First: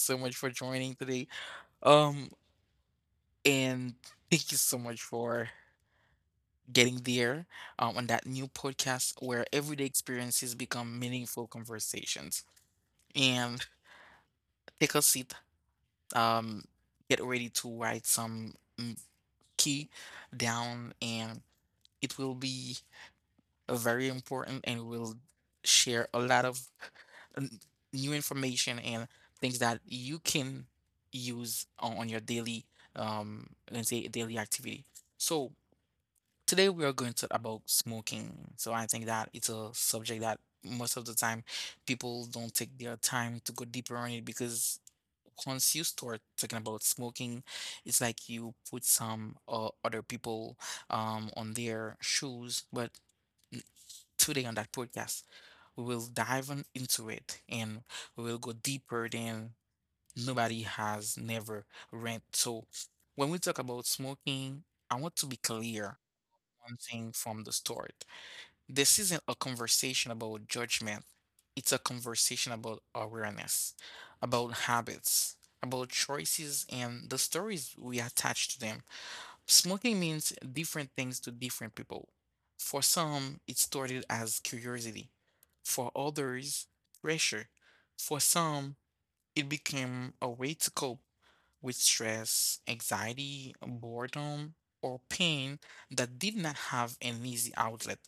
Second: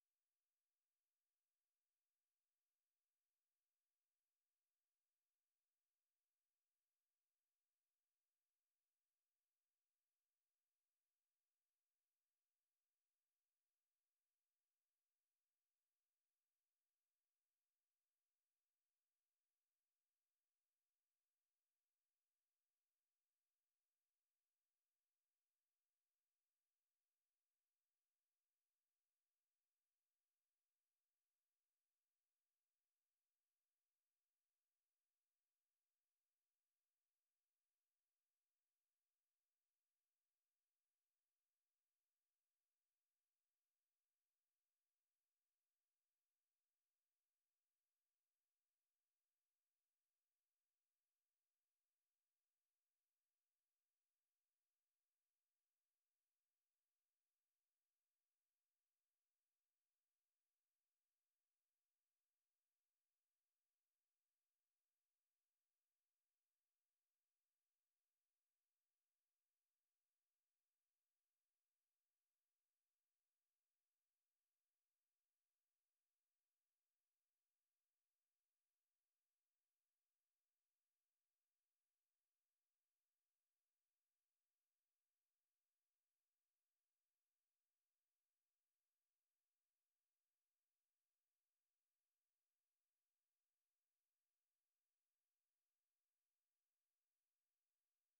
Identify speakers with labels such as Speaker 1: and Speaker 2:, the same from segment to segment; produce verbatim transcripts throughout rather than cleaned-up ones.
Speaker 1: so much for joining today. Um, and thank you so much for getting there um, on that new podcast where everyday experiences become meaningful conversations. And take a seat. Um, get ready to write some mm, key down, and it will be uh, very important, and we'll share a lot of n- new information and things that you can use on, on your daily, um, let's say daily activity. So today we are going to talk about smoking. So I think that it's a subject that most of the time people don't take their time to go deeper on it because once you start talking about smoking, it's like you put some uh, other people um on their shoes, but today on that podcast, we will dive on into it and we will go deeper than nobody has never read. So, when we talk about smoking, I want to be clear one thing from the start. This isn't a conversation about judgment. It's a conversation about awareness, about habits, about choices and the stories we attach to them. Smoking means different things to different people. For some, it started as curiosity. For others, pressure. For some, it became a way to cope with stress, anxiety, boredom, or pain that did not have an easy outlet.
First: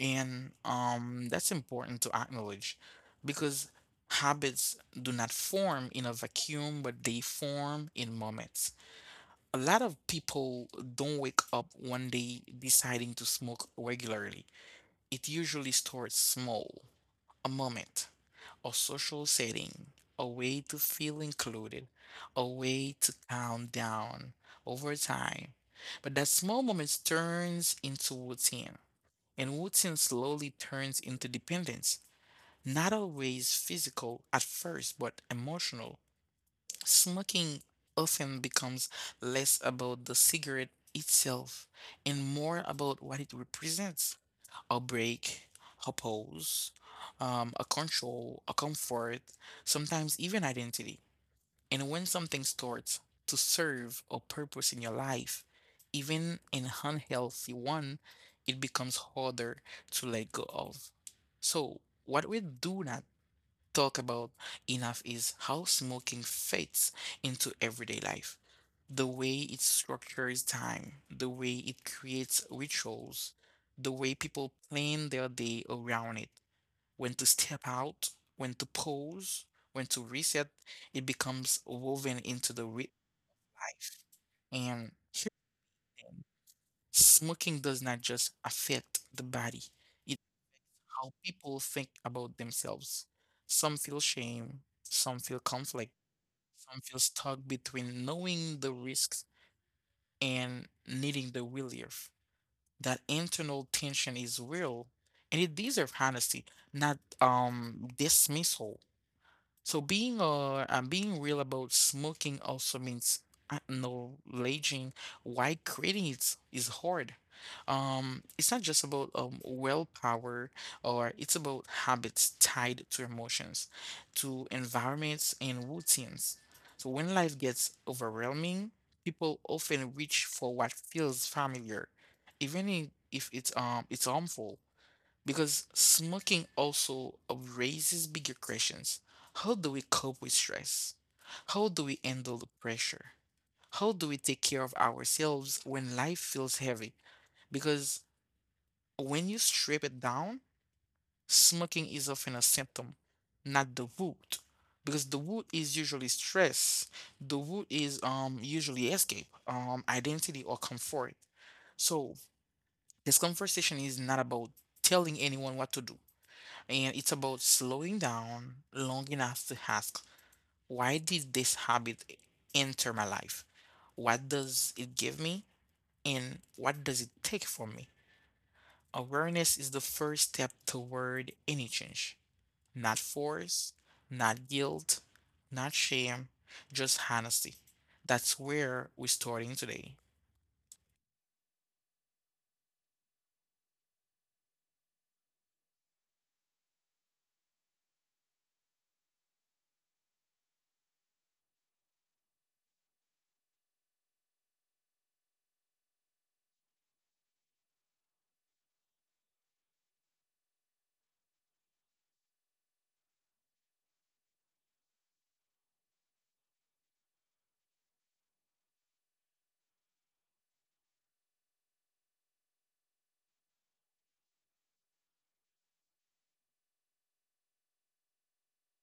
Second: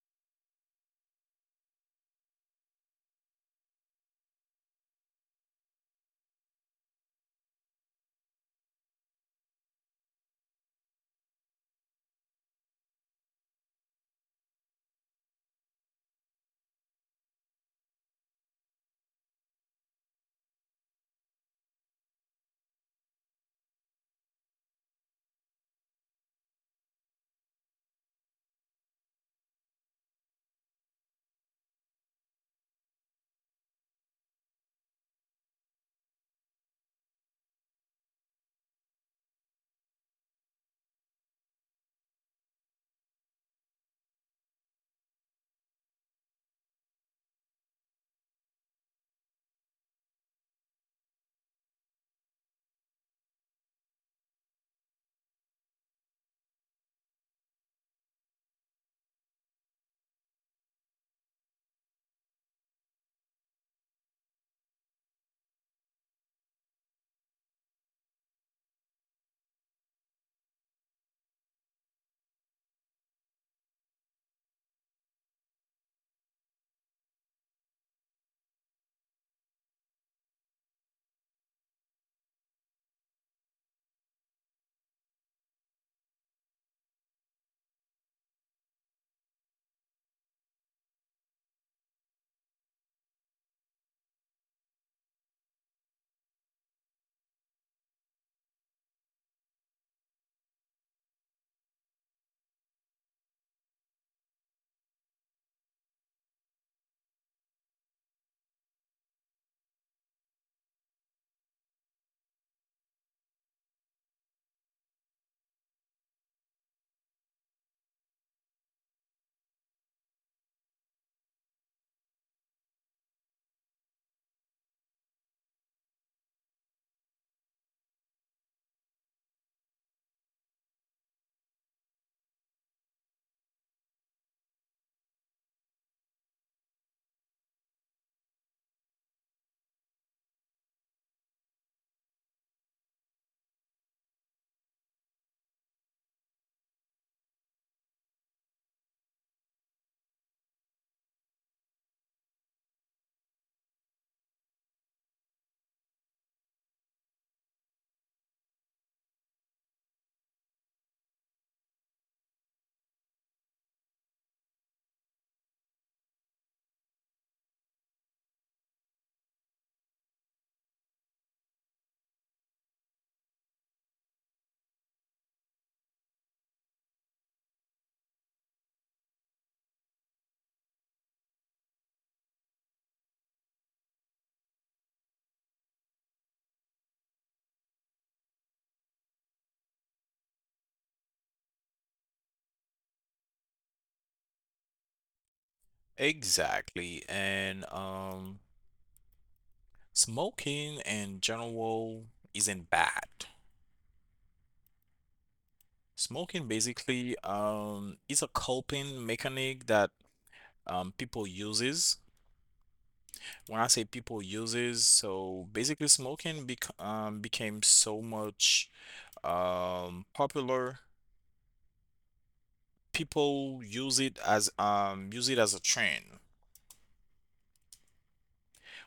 Speaker 1: And um, that's important to acknowledge because habits do not form in a vacuum, but they form in moments. A lot of people don't wake up one day deciding to smoke regularly. It usually starts small: a moment, a social setting, a way to feel included, a way to calm down over time. But that small moment turns into routine, and routine slowly turns into dependence. Not always physical at first, but emotional. Smoking often becomes less about the cigarette itself and more about what it represents: a break, a pause, um, a control, a comfort, sometimes even identity. And when something starts to serve a purpose in your life, even an unhealthy one, it becomes harder to let go of. So, what we do not talk about enough is how smoking fits into everyday life. The way it structures time, the way it creates rituals, the way people plan their day around it. When to step out, when to pause, when to reset, it becomes woven into the real life. And healing, smoking does not just affect the body, it's how people think about themselves. Some feel shame, some feel conflict. Some feel stuck between knowing the risks and needing the relief. That internal tension is real and it deserves honesty, not um dismissal. So being uh I'm being real about smoking also means acknowledging why quitting is is hard. Um, it's not just about um willpower or it's about habits tied to emotions, to environments and routines. So when life gets overwhelming, people often reach for what feels familiar, even i- if it's um it's harmful. Because smoking also raises bigger questions. How do we cope with stress? How do we handle the pressure? How do we take care of ourselves when life feels heavy? Because when you strip it down, smoking is often a symptom, not the root. Because the root is usually stress. The root is um usually escape, um identity or comfort. So this conversation is not about telling anyone what to do, and it's about slowing down long enough to ask, why did this habit enter my life? What does it give me? And what does it take from me? Awareness is the first step toward any change. Not force, not guilt, not shame, just honesty. That's where we're starting today.
Speaker 2: Exactly. And um, Smoking in general isn't bad. Smoking basically um, is a coping mechanic that um, people uses. When I say people uses, so basically smoking bec um, became so much um, popular. People use it as um, use it as a trend.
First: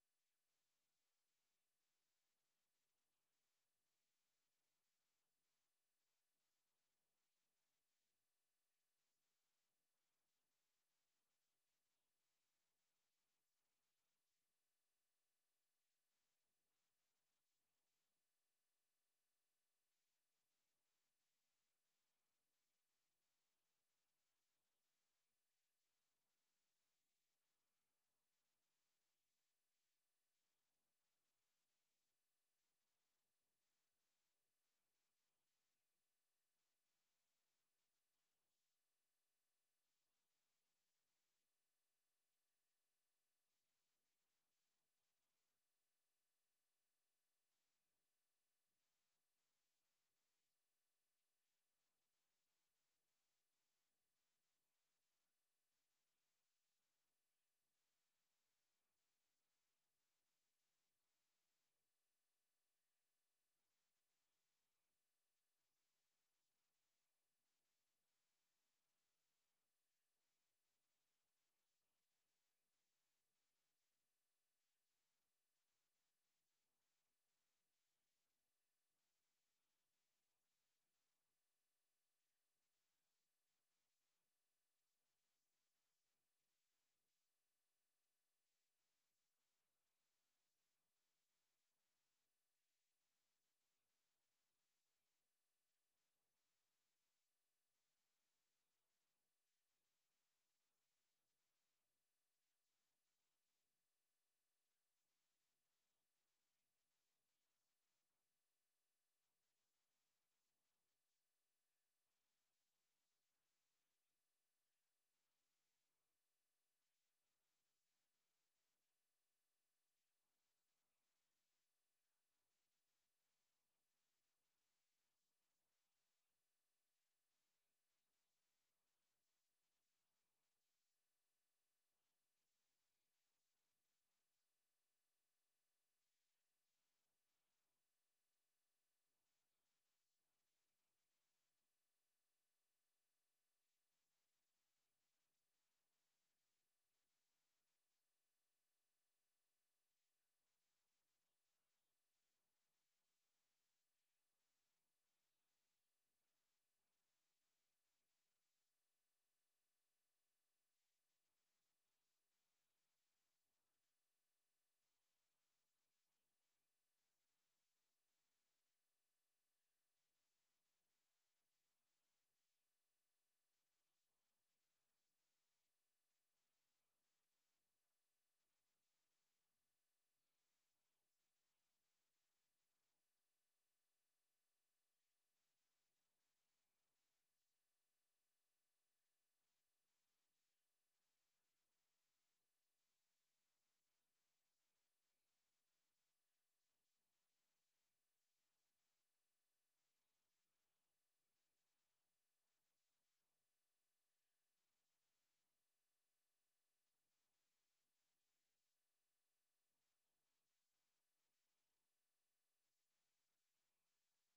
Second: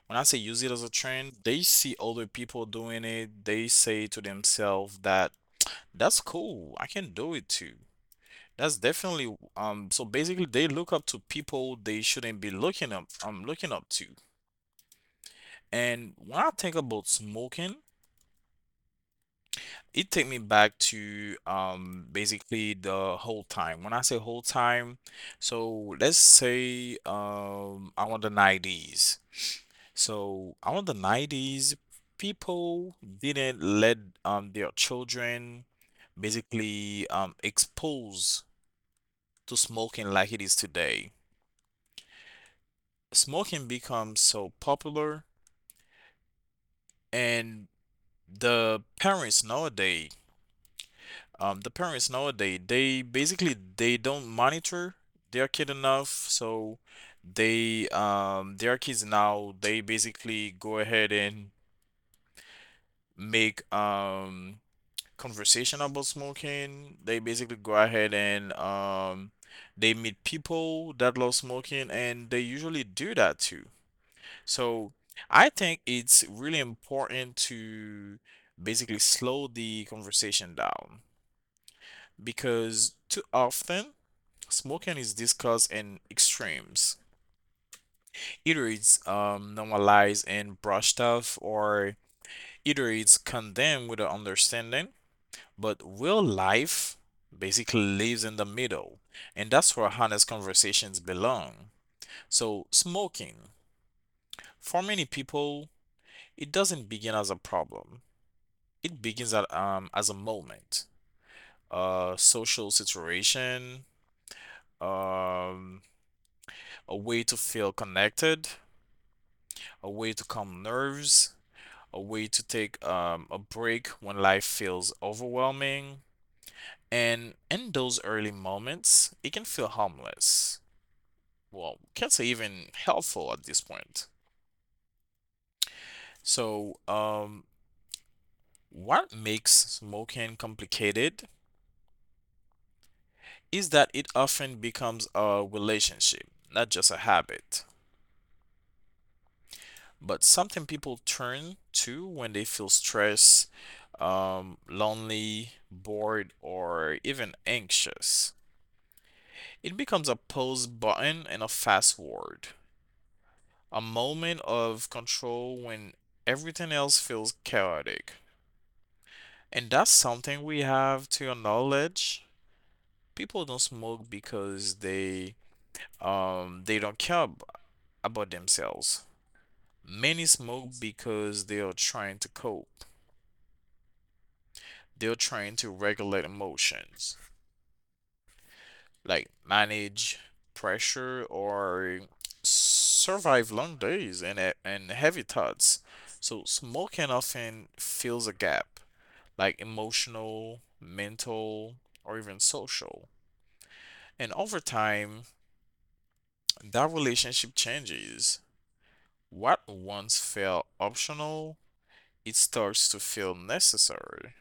Speaker 2: When I say use it as a trend, they see other people doing it. They say to themselves that That's cool. I can do it too. That's definitely um so basically they look up to people they shouldn't be looking up um looking up to. And when I think about smoking, it take me back to um basically the whole time. When I say whole time, so let's say um I want the nineties. So I want the nineties people didn't let um their children basically um expose to smoking like it is today. Smoking becomes so popular, and the parents nowadays, um, the parents nowadays, they basically they don't monitor their kid enough, so they um their kids now they basically go ahead and make um conversation about smoking. They basically go ahead and um they meet people that love smoking and they usually do that too. So I think it's really important to basically slow the conversation down because too often smoking is discussed in extremes. Either it's um, normalized and brushed off, or either it's condemned with an understanding. But real life basically lives in the middle, and that's where honest conversations belong. So, smoking, for many people, it doesn't begin as a problem. It begins at um as a moment, a social situation, um, a way to feel connected, a way to calm nerves, a way to take um, a break when life feels overwhelming. And in those early moments, it can feel harmless. Well, can't say even helpful at this point. So, um, what makes smoking complicated is that it often becomes a relationship, not just a habit, but something people turn to when they feel stressed, um, lonely, bored, or even anxious. It becomes a pause button and a fast word, a moment of control when everything else feels chaotic. And that's something we have to acknowledge. People don't smoke because they um, they don't care ab- about themselves. Many smoke because they are trying to cope. They're trained to regulate emotions, like manage pressure or survive long days and he- and heavy thoughts. So smoking often fills a gap, like emotional, mental, or even social. And over time, that relationship changes. What once felt optional, it starts to feel necessary.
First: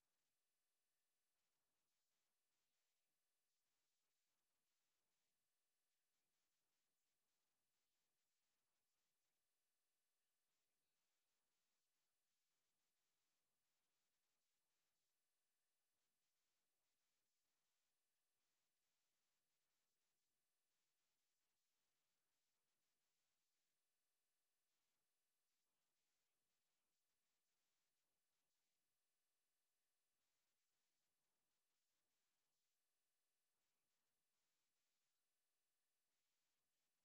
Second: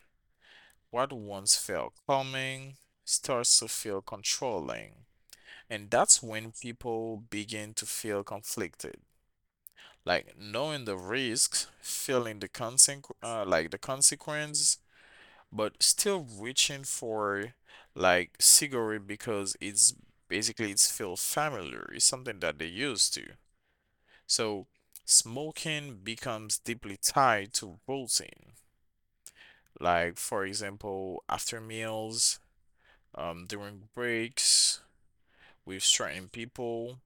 Speaker 2: What once felt calming starts to feel controlling. And that's when people begin to feel conflicted. Like knowing the risks, feeling the consequ uh, like the consequence, but still reaching for like cigarette because it's basically it's feel familiar. It's something that they used to. So smoking becomes deeply tied to routine. Like for example, after meals, um, during breaks with certain people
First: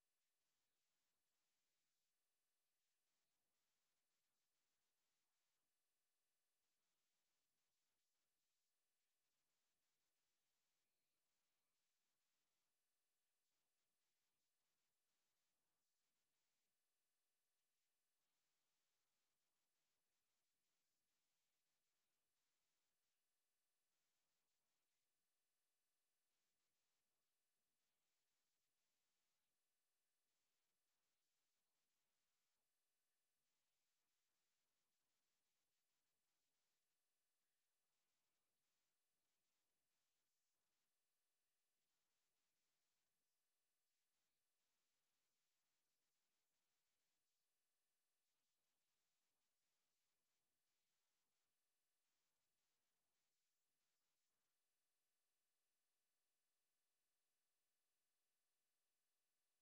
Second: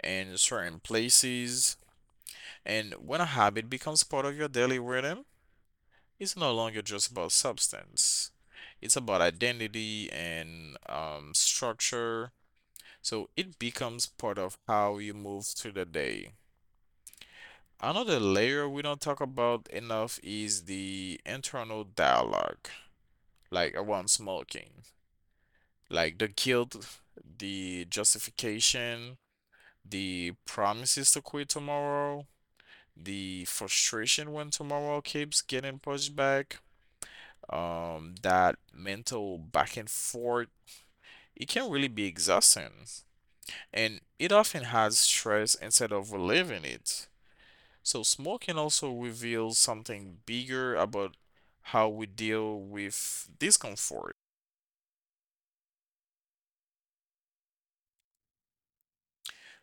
Speaker 2: and certain places. And when a habit becomes part of your daily rhythm, it's no longer just about substance. It's about identity and um, structure. So it becomes part of how you move through the day. Another layer we don't talk about enough is the internal dialogue, like around smoking, like the guilt, the justification, the promises to quit tomorrow, the frustration when tomorrow keeps getting pushed back, um, that mental back and forth, it can really be exhausting. And it often has stress instead of relieving it. So, smoking also reveals something bigger about how we deal with discomfort.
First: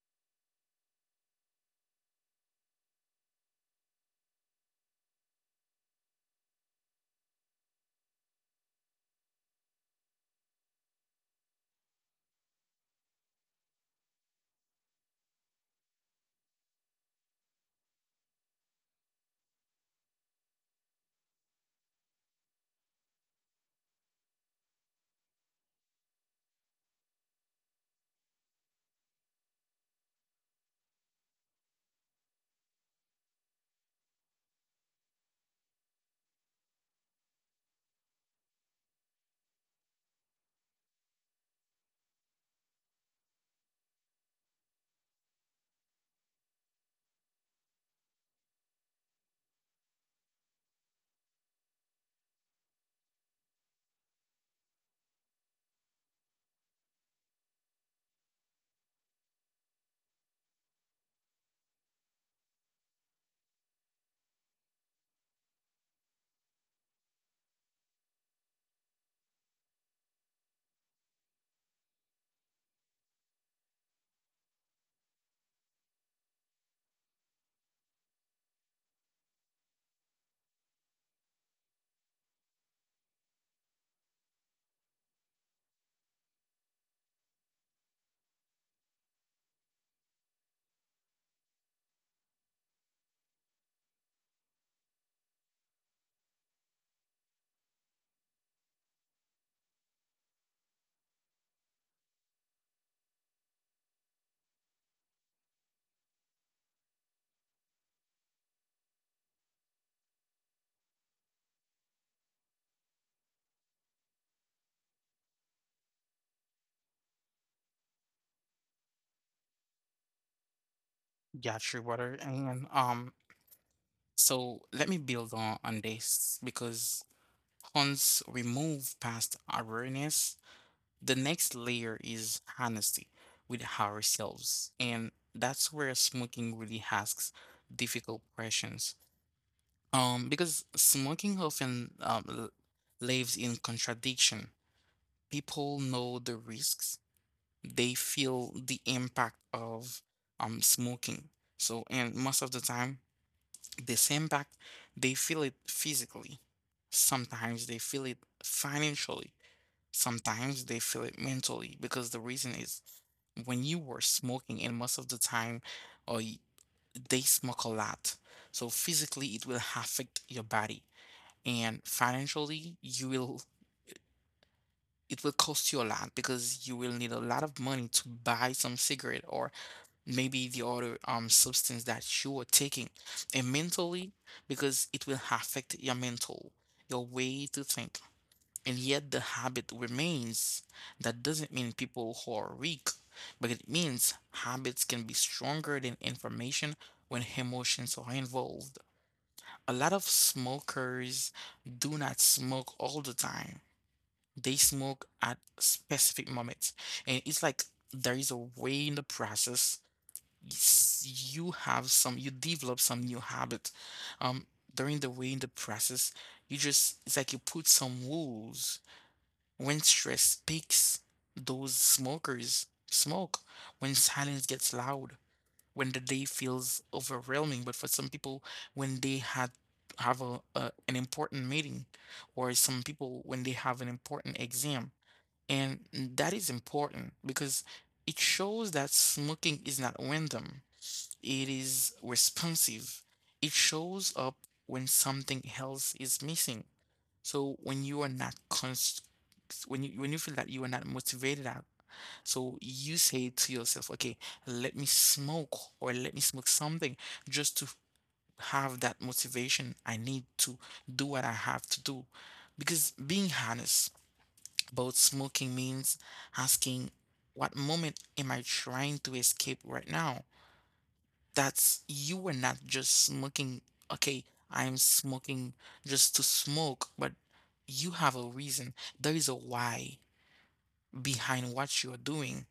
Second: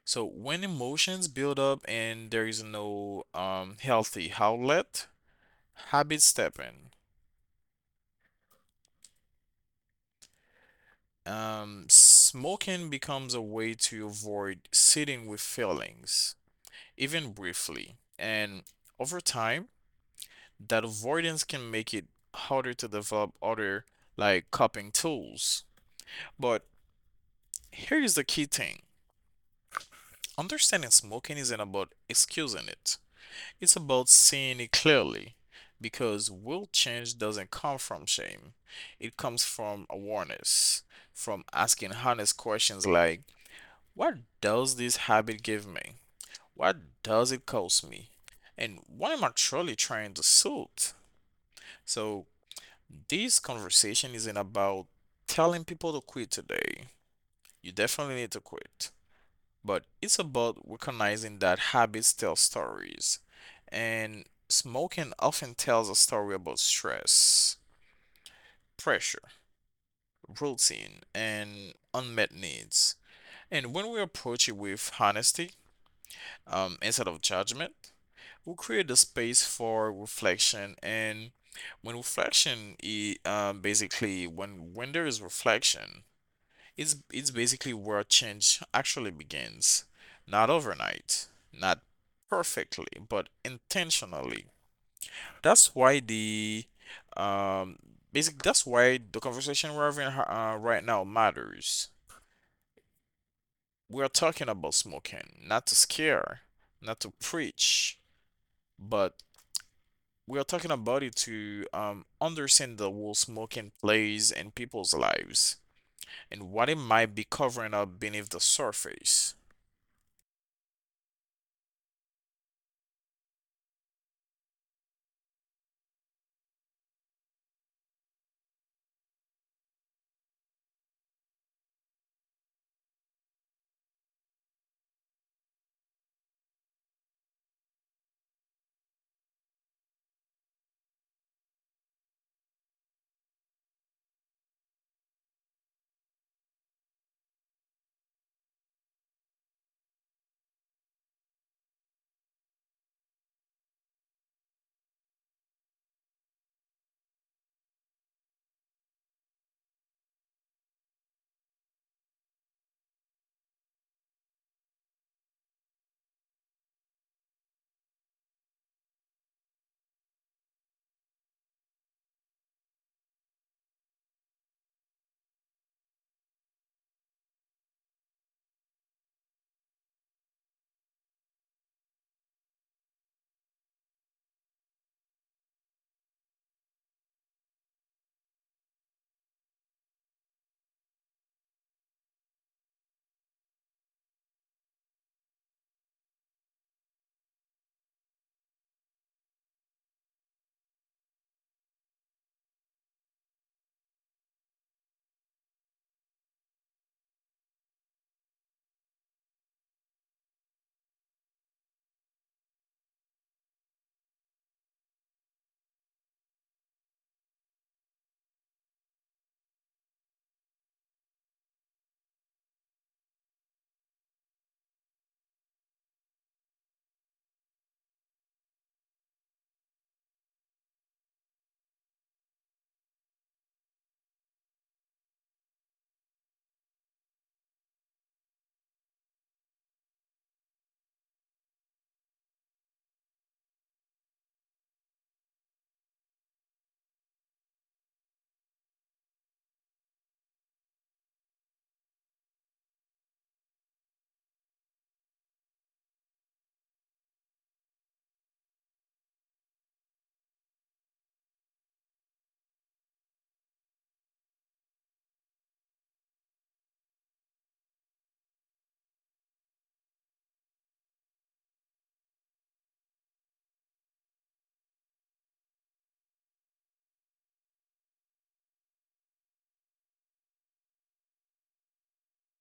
Speaker 2: So, when emotions build up and there is no um, healthy outlet, habit stepping. Um, smoking becomes a way to avoid sitting with feelings, even briefly. And over time, that avoidance can make it harder to develop other like coping tools. But here is the key thing, understanding smoking isn't about excusing it, it's about seeing it clearly. Because will change doesn't come from shame, it comes from awareness, from asking honest questions like, what does this habit give me? What does it cost me? And what am I truly trying to soothe? So this conversation isn't about telling people to quit today. You definitely need to quit. But it's about recognizing that habits tell stories. And smoking often tells a story about stress, pressure, routine, and unmet needs. And when we approach it with honesty, um, instead of judgment, we create the space for reflection. And when reflection, I- um, basically, when when there is reflection, it's it's basically where change actually begins. Not overnight, not perfectly, but intentionally. That's why the um, basic. That's why the conversation we're having uh, right now matters. We're talking about smoking, not to scare, not to preach, but we are talking about it to um, understand the role smoking plays in people's lives and what it might be covering up beneath the surface.
Speaker 1: Got you, brother. And um, so let me build on, on this because once we move past awareness. The next layer is honesty with ourselves, and that's where smoking really asks difficult questions. Um, because smoking often um, l- lives in contradiction. People know the risks, they feel the impact of um smoking. So, and most of the time, this impact, they feel it physically. Sometimes they feel it financially. Sometimes they feel it mentally because the reason is when you were smoking, and most of the time, or y- they smoke a lot. So physically, it will affect your body, and financially, you will it will cost you a lot because you will need a lot of money to buy some cigarette or maybe the other um substance that you are taking, and mentally, because it will affect your mental, your way to think and yet the habit remains. That doesn't mean people who are weak, but it means habits can be stronger than information when emotions are involved. A lot of smokers do not smoke all the time. They smoke at specific moments. And it's like there is a way in the process, s- you have some you develop some new habit. Um During the way in the process, you just it's like you put some rules when stress speaks, those smokers smoke. When silence gets loud, when the day feels overwhelming. But for some people, when they had have a, a an important meeting, or some people when they have an important exam, and that is important because it shows that smoking is not random. It is responsive. It shows up when something else is missing. So when you are not const when you when you feel that you are not motivated out, so you say to yourself, okay, let me smoke or let me smoke something just to have that motivation. I need to do what I have to do. Because being honest about smoking means asking, what moment am I trying to escape right now? That's you were not just smoking. Okay, I'm smoking just to smoke, but you have a reason. There is a why behind what you're doing.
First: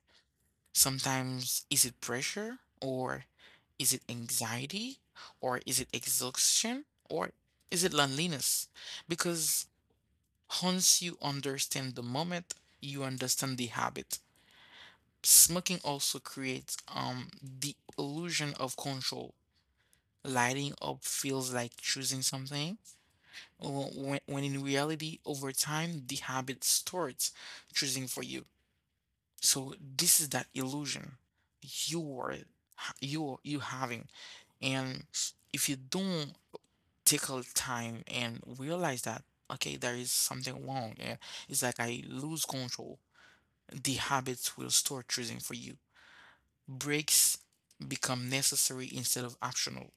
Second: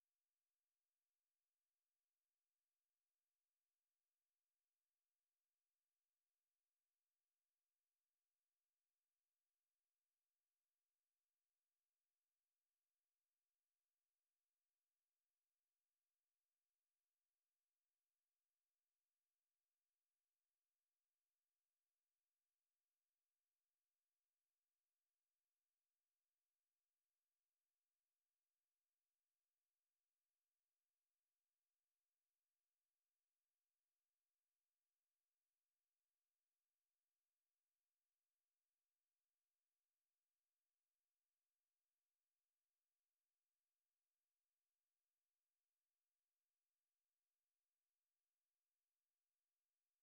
Speaker 1: Sometimes is it pressure or is it anxiety or is it exhaustion or is it loneliness? Because once you understand the moment, you understand the habit. Smoking also creates um the illusion of control. Lighting up feels like choosing something, wh- when, when in reality, over time, the habit starts choosing for you. So this is that illusion you were ha- you you having, and if you don't take a time and realize that okay, there is something wrong, and it's like I lose control, the habits will start choosing for you. Breaks become necessary instead of optional.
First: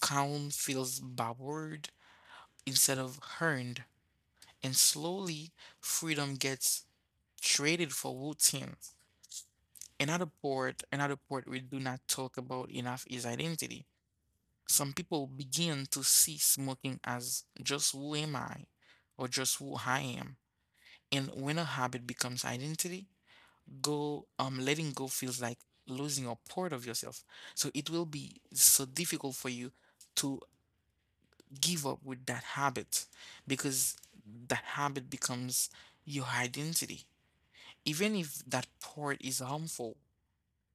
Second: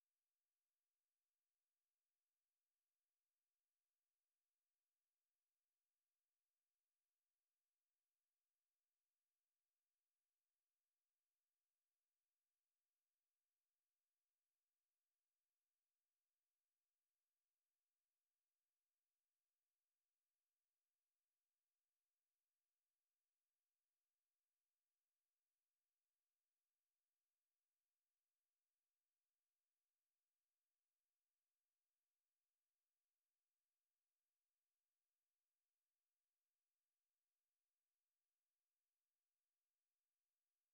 Speaker 1: Calm feels backward instead of earned, and slowly freedom gets traded for routine. Another part, another part we do not talk about enough is identity. Some people begin to see smoking as just who am I or just who I am. And when a habit becomes identity, go um letting go feels like losing a part of yourself. So it will be so difficult for you to give up with that habit because that habit becomes your identity. Even if that part is harmful,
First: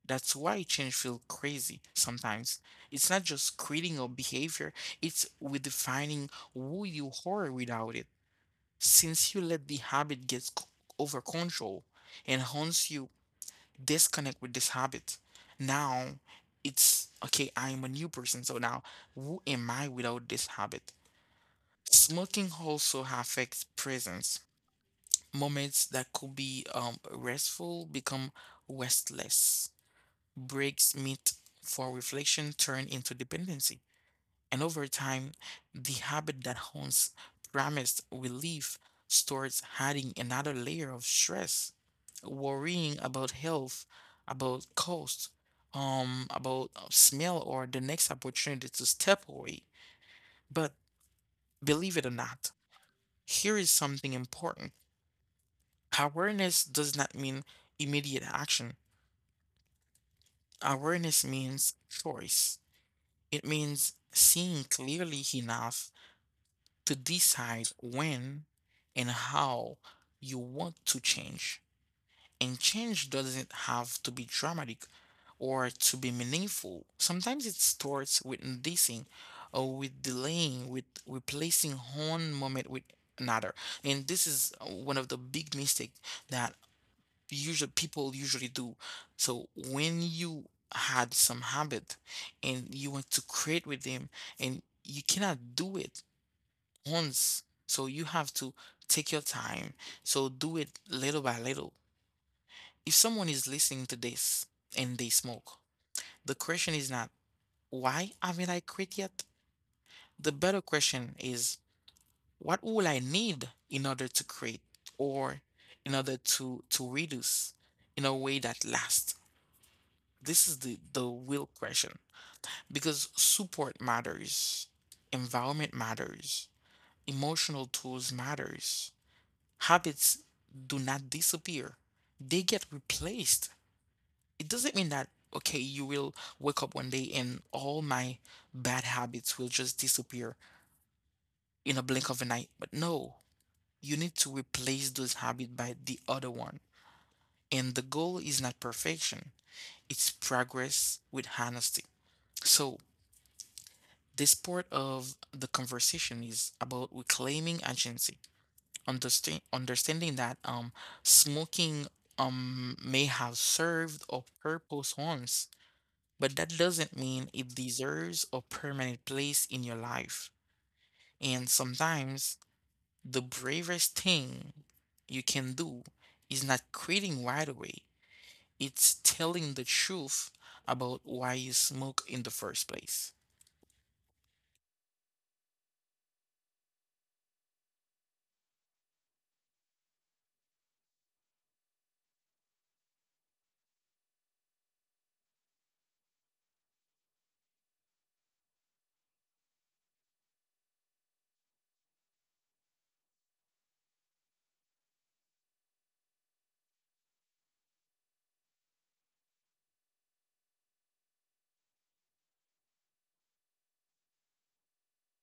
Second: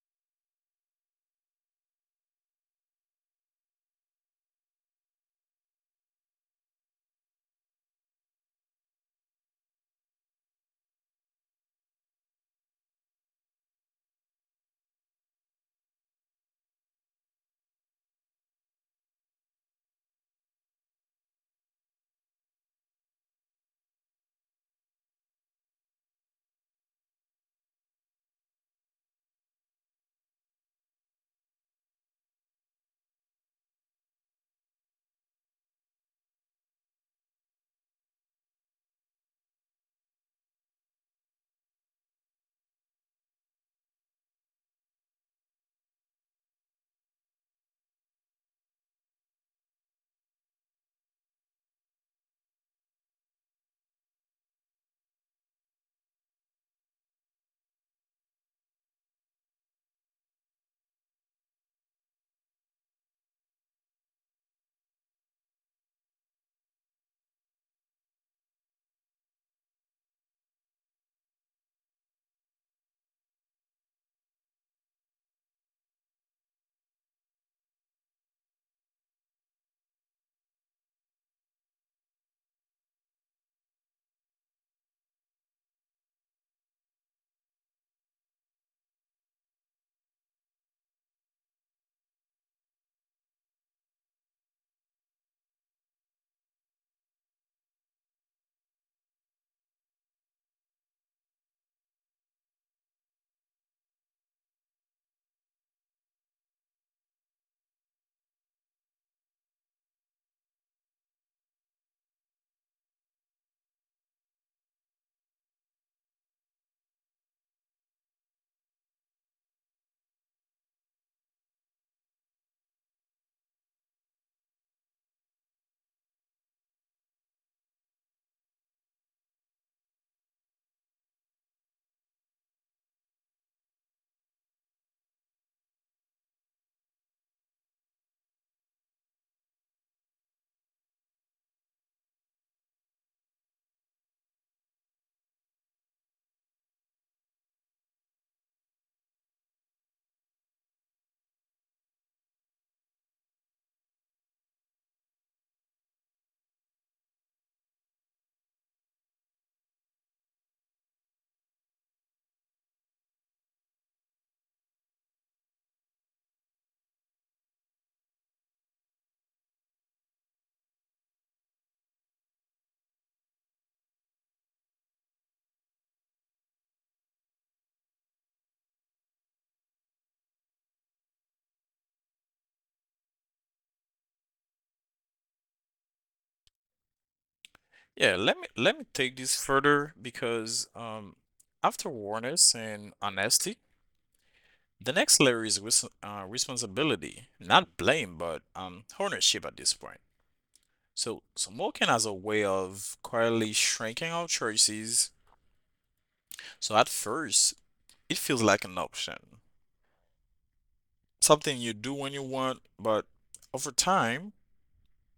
Speaker 1: that's why change feels crazy sometimes. It's not just creating a behavior, it's redefining who you are without it. Since you let the habit get c- over control and hence you disconnect with this habit, now it's okay, I'm a new person. So now, who am I without this habit? Smoking also affects presence. Moments that could be um, restful become restless. Breaks meet for reflection turn into dependency. And over time, the habit that haunts promised relief starts adding another layer of stress, worrying about health, about cost, um, about uh, smell or the next opportunity to step away. But believe it or not, here is something important. Awareness does not mean immediate action. Awareness means choice. It means seeing clearly enough to decide when and how you want to change. And change doesn't have to be dramatic or to be meaningful. Sometimes it starts with noticing or with delaying, with replacing one moment with another. And this is uh, one of the big mistakes that usually people usually do. So when you had some habit and you want to create with them and you cannot do it once. So you have to take your time. So do it little by little. If someone is listening to this and they smoke, the question is not why haven't I quit yet? The better question is what will I need in order to create or in order to to reduce in a way that lasts. This is the the real question because support matters, environment matters, emotional tools matters. Habits do not disappear. They get replaced. It doesn't mean that okay, you will wake up one day and all my bad habits will just disappear in a blink of an eye. But no, you need to replace those habits by the other one. And the goal is not perfection, it's progress with honesty. So this part of the conversation is about reclaiming agency, understand, understanding that um, smoking um, may have served a purpose once, but that doesn't mean it deserves a permanent place in your life. And sometimes the bravest thing you can do is not quitting right away, it's telling the truth about why you smoke in the first place.
Speaker 2: Yeah, let me let me take this further because um, after awareness and honesty, the next layer is res uh, responsibility, not blame, but um, ownership at this point. So smoking as a way of quietly shrinking our choices. So at first, it feels like an option, something you do when you want, but over time,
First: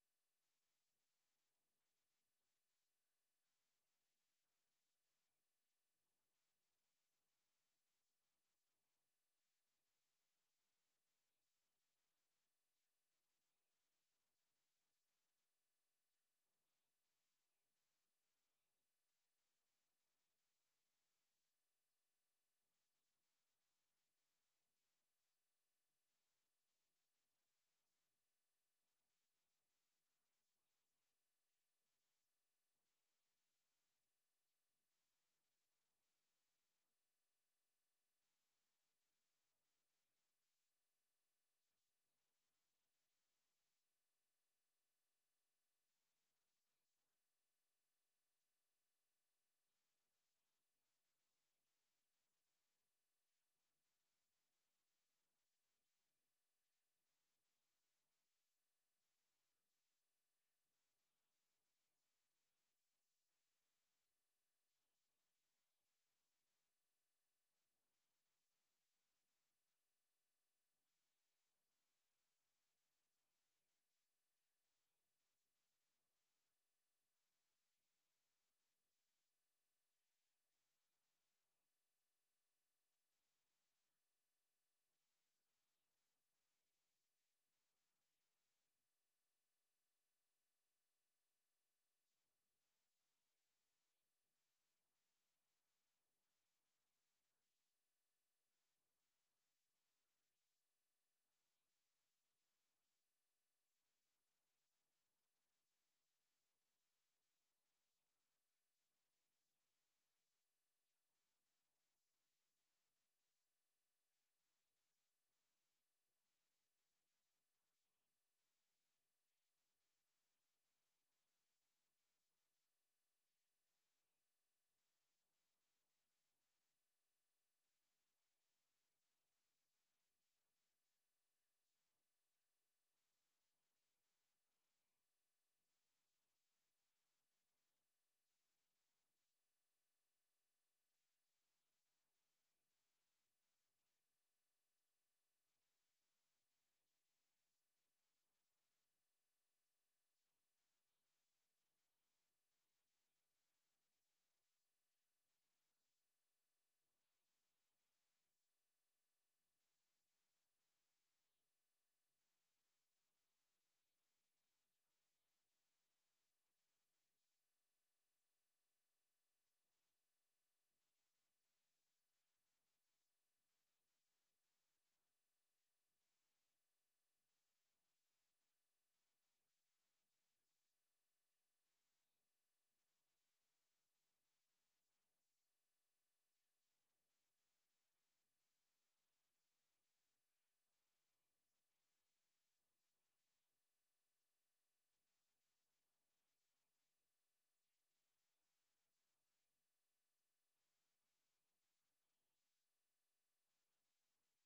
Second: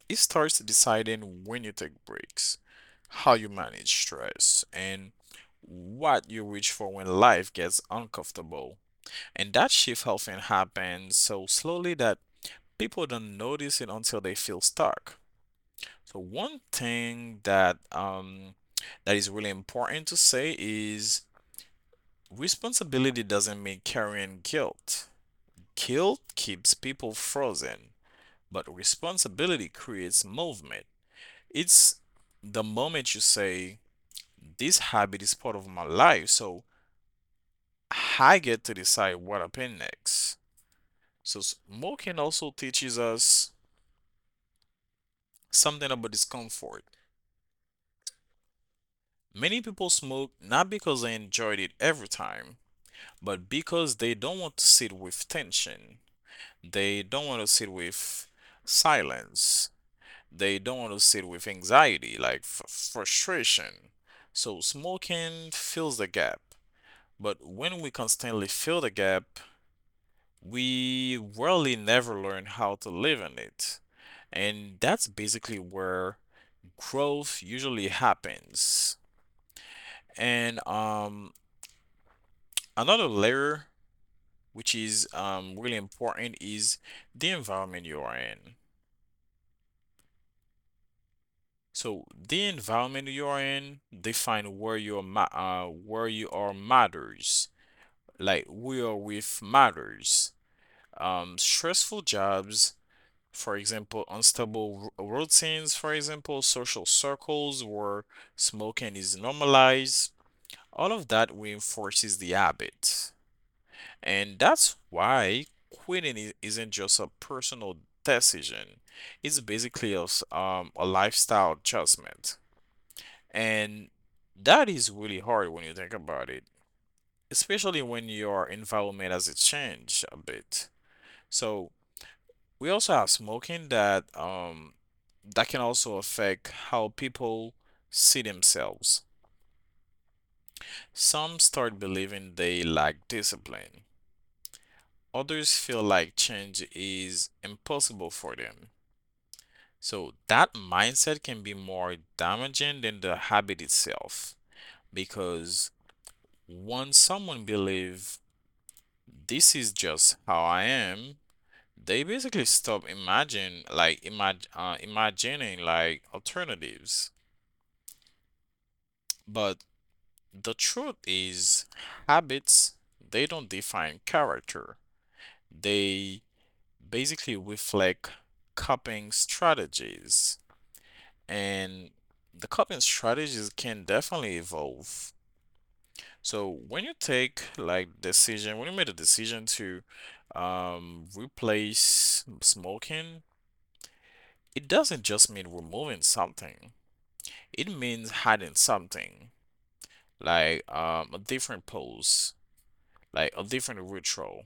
Speaker 2: it starts deciding when you take breaks, how you manage stress, and what you reach for when life gets uncomfortable. And that shift often happens so slowly that people don't notice it until they feel stuck. So one thing that um that is really important to say is responsibility doesn't mean carrying guilt. Guilt keeps people frozen. But responsibility creates movement. It's the moment you say, this habit is part of my life, so I get to decide what happens next. So, smoking also teaches us something about discomfort. Many people smoke not because they enjoyed it every time, but because they don't want to sit with tension. They don't want to sit with silence. They don't want to sit with anxiety, like f- frustration. So smoking fills the gap. But when we constantly fill the gap, we really never learn how to live in it. And that's basically where growth usually happens. And um, Another layer, which is um, really important, is the environment you are in. So the environment you are in define where you are ma- uh, where you are matters. Like we are with matters. Um, stressful jobs, for example, unstable ru- routines, for example, social circles where smoking is normalized. All of that reinforces the habit, and that's why quitting i- isn't just a personal decision. It's basically a, s- um, a lifestyle adjustment. And that is really hard when you think about it, especially when your environment has changed a bit. So we also have smoking that um that can also affect how people see themselves. Some start believing they lack discipline. Others feel like change is impossible for them. So that mindset can be more damaging than the habit itself because once someone believes this is just how I am, they basically stop imagine like imag uh, imagining like alternatives. But the truth is, habits, they don't define character. They basically reflect coping strategies, and the coping strategies can definitely evolve. So when you take like decision, when you made a decision to um replace smoking, it doesn't just mean removing something. It means hiding something, like um, a different pose, like a different ritual,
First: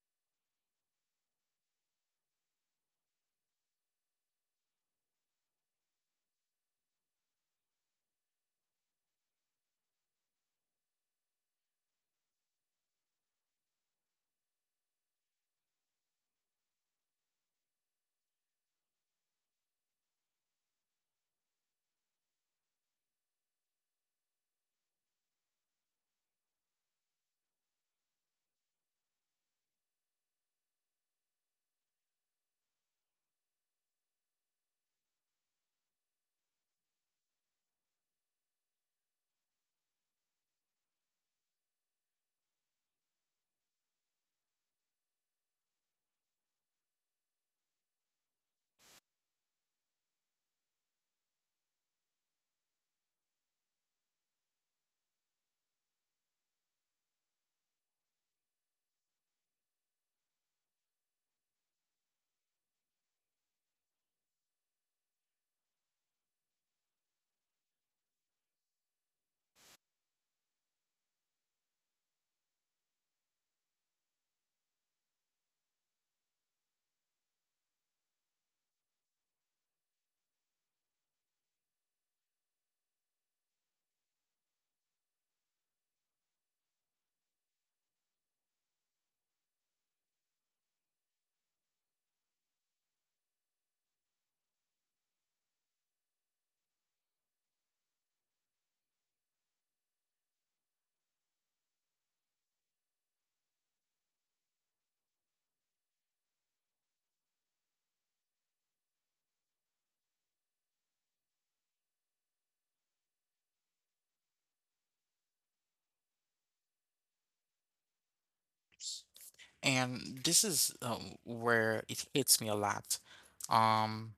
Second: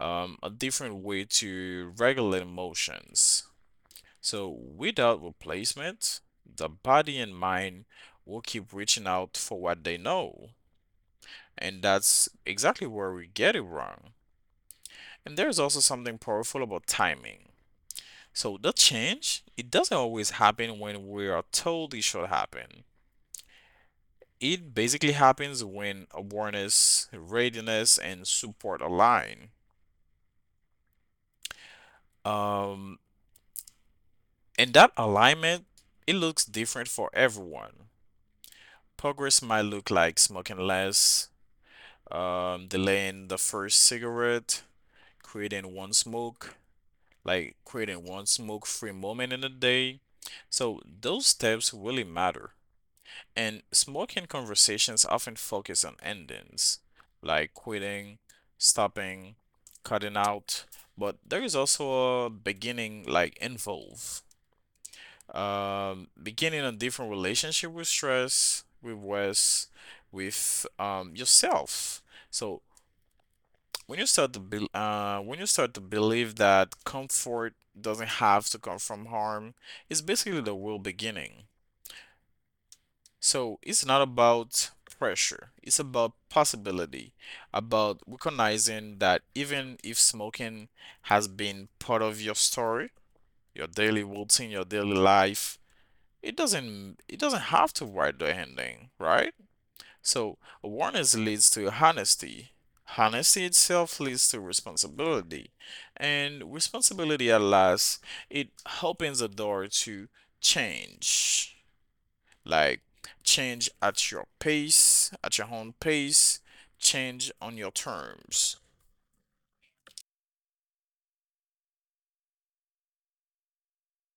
Speaker 2: um, a different way to regulate emotions. So without replacement, the body and mind will keep reaching out for what they know. And that's exactly where we get it wrong. And there's also something powerful about timing. So the change, it doesn't always happen when we are told it should happen. It basically happens when awareness, readiness, and support align. Um, and that alignment, it looks different for everyone. Progress might look like smoking less, um, delaying the first cigarette, creating one smoke, like creating one smoke free moment in a day. So those steps really matter. And smoking conversations often focus on endings, like quitting, stopping, cutting out, but there is also a beginning, like involve. Um, beginning a different relationship with stress, with rest, with um, yourself. So when you start to be, uh, when you start to believe that comfort doesn't have to come from harm, it's basically the real beginning. So it's not about pressure, it's about possibility, about recognizing that even if smoking has been part of your story, your daily routine, your daily life, it doesn't it doesn't have to write the ending, right? So awareness leads to honesty. Honesty itself leads to responsibility. And responsibility at last, it opens the door to change, like change at your pace, at your own pace, change on your terms.
Speaker 1: And this is um, where it hits me a lot. Um,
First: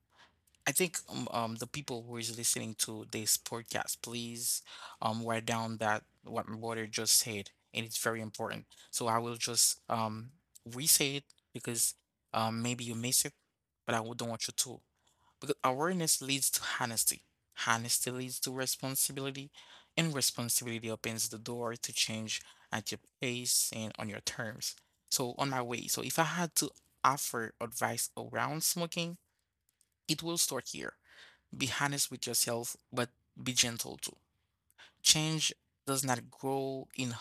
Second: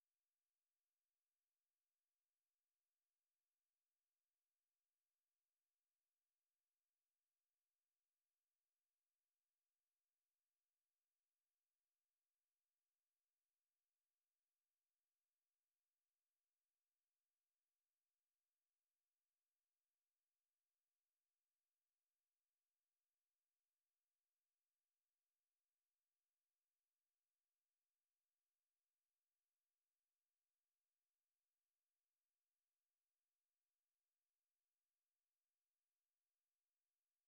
Speaker 1: I think, um, um, the people who is listening to this podcast, please um, write down that what my brother just said, and it's very important. So I will just um, re-say it because um, maybe you miss it, but I would- don't want you to. Because awareness leads to honesty. Honesty leads to responsibility, and responsibility opens the door to change at your pace and on your terms. So, on my way, so if I had to offer advice around smoking, it will start here. Be honest with yourself, but be gentle too. Change does not grow in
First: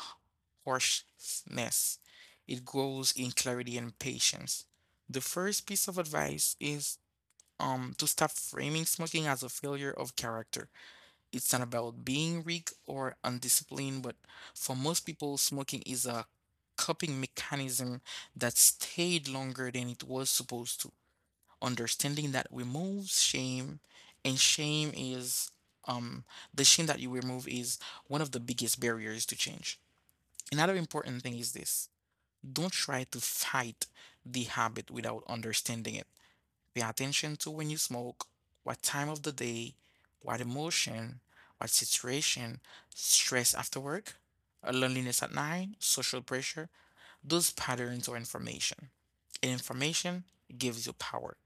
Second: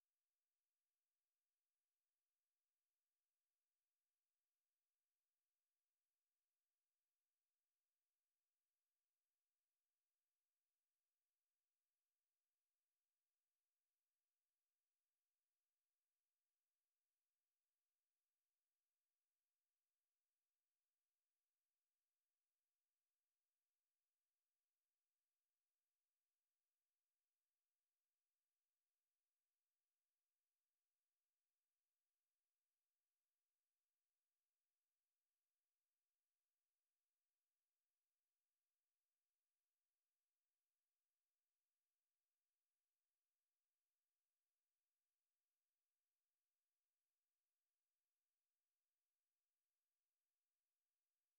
Speaker 1: harshness, it grows in clarity and patience. The first piece of advice is um, to stop framing smoking as a failure of character. It's not about being weak or undisciplined, but for most people, smoking is a coping mechanism that stayed longer than it was supposed to. Understanding that removes shame, and shame is um, the shame that you remove is one of the biggest barriers to change. Another important thing is this: don't try to fight the habit without understanding it. Pay attention to when you smoke, what time of the day, what emotion, what situation, stress after work, uh, loneliness at night, social pressure. Those patterns are information. And information gives you power.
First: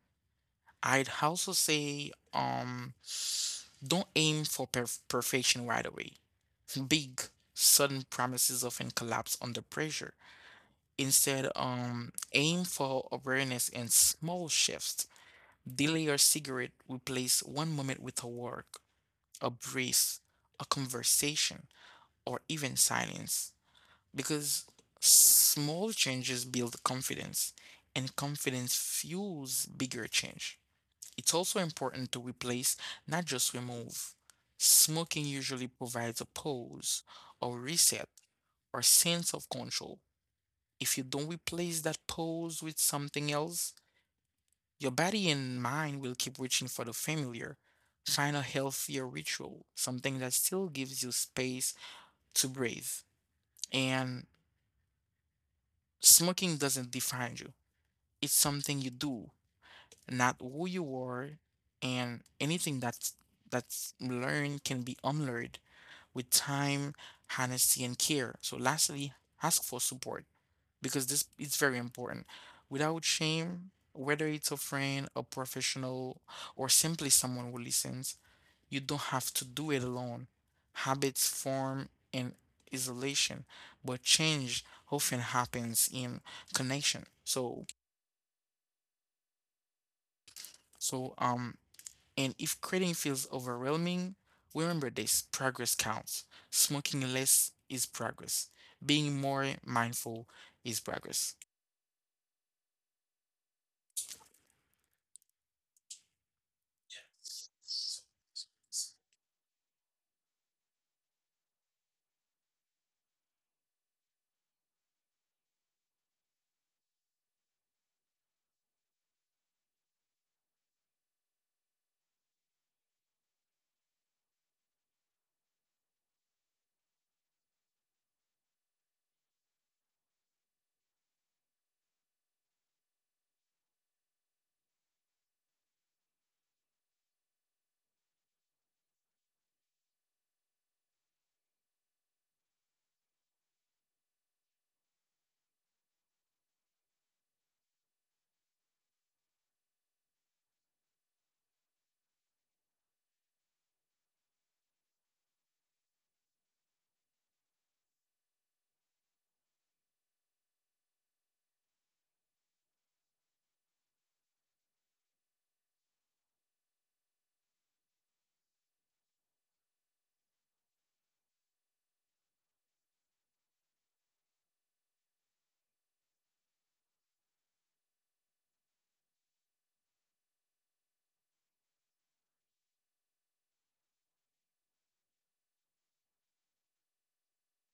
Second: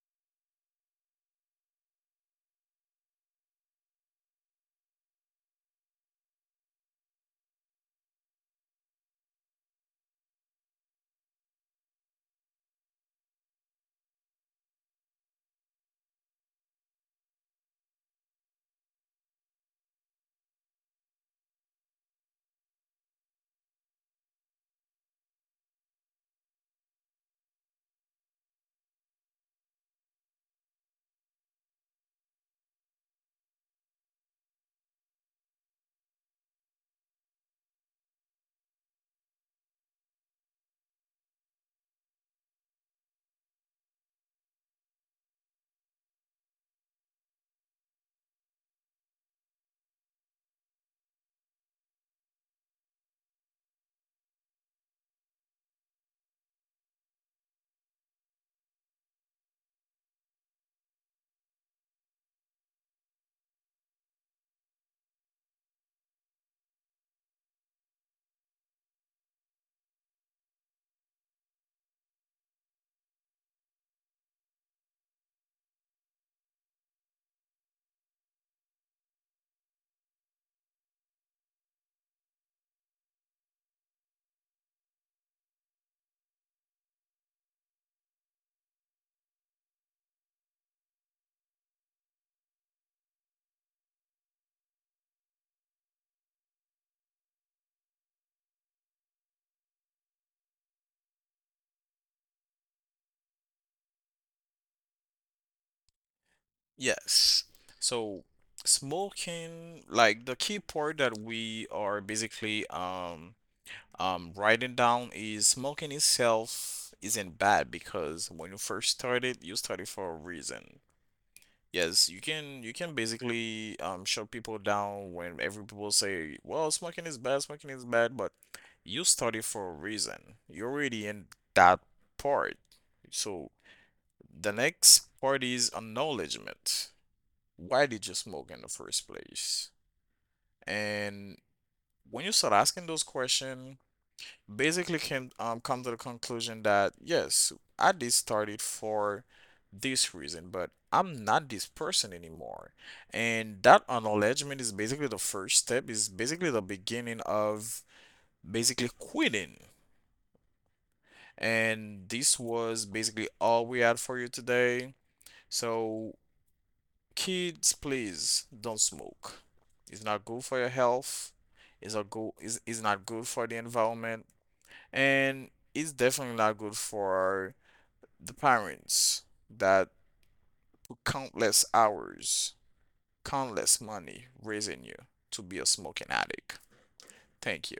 Speaker 1: I'd also say, um, don't aim for perf perfection right away. Big, sudden promises often collapse under pressure. Instead, um, aim for awareness and small shifts. Delay your cigarette, replace one moment with a walk, a breeze, a conversation, or even silence. Because small changes build confidence, and confidence fuels bigger change. It's also important to replace, not just remove. Smoking usually provides a pause, a reset, or sense of control. If you don't replace that pause with something else, your body and mind will keep reaching for the familiar. Find a healthier ritual, something that still gives you space to breathe. And smoking doesn't define you, it's something you do, not who you are. And anything that's that's learned can be unlearned with time, honesty, and care. So, lastly, ask for support because this is very important. Without shame, whether it's a friend, a professional, or simply someone who listens, you don't have to do it alone. Habits form in isolation, but change often happens in connection. So, so um, and if quitting feels overwhelming, remember this: progress counts. Smoking less is progress. Being more mindful is progress.
Speaker 2: Yes. So smoking, like the key part that we are basically um um writing down is smoking itself isn't bad because when you first started, you started for a reason. Yes, you can you can basically um shut people down when every people say, well, smoking is bad, smoking is bad, but you started for a reason. You're already in that part. So the next part is acknowledgement. Why did you smoke in the first place? And when you start asking those questions, basically came um come to the conclusion that yes, I did start it for this reason, but I'm not this person anymore. And that acknowledgement is basically the first step, is basically the beginning of basically quitting. And this was basically all we had for you today. So kids, please don't smoke. It's not good for your health. It's not good, it's, it's not good for the environment, and it's definitely not good for the parents that put countless hours, countless money raising you to be a smoking addict. Thank you.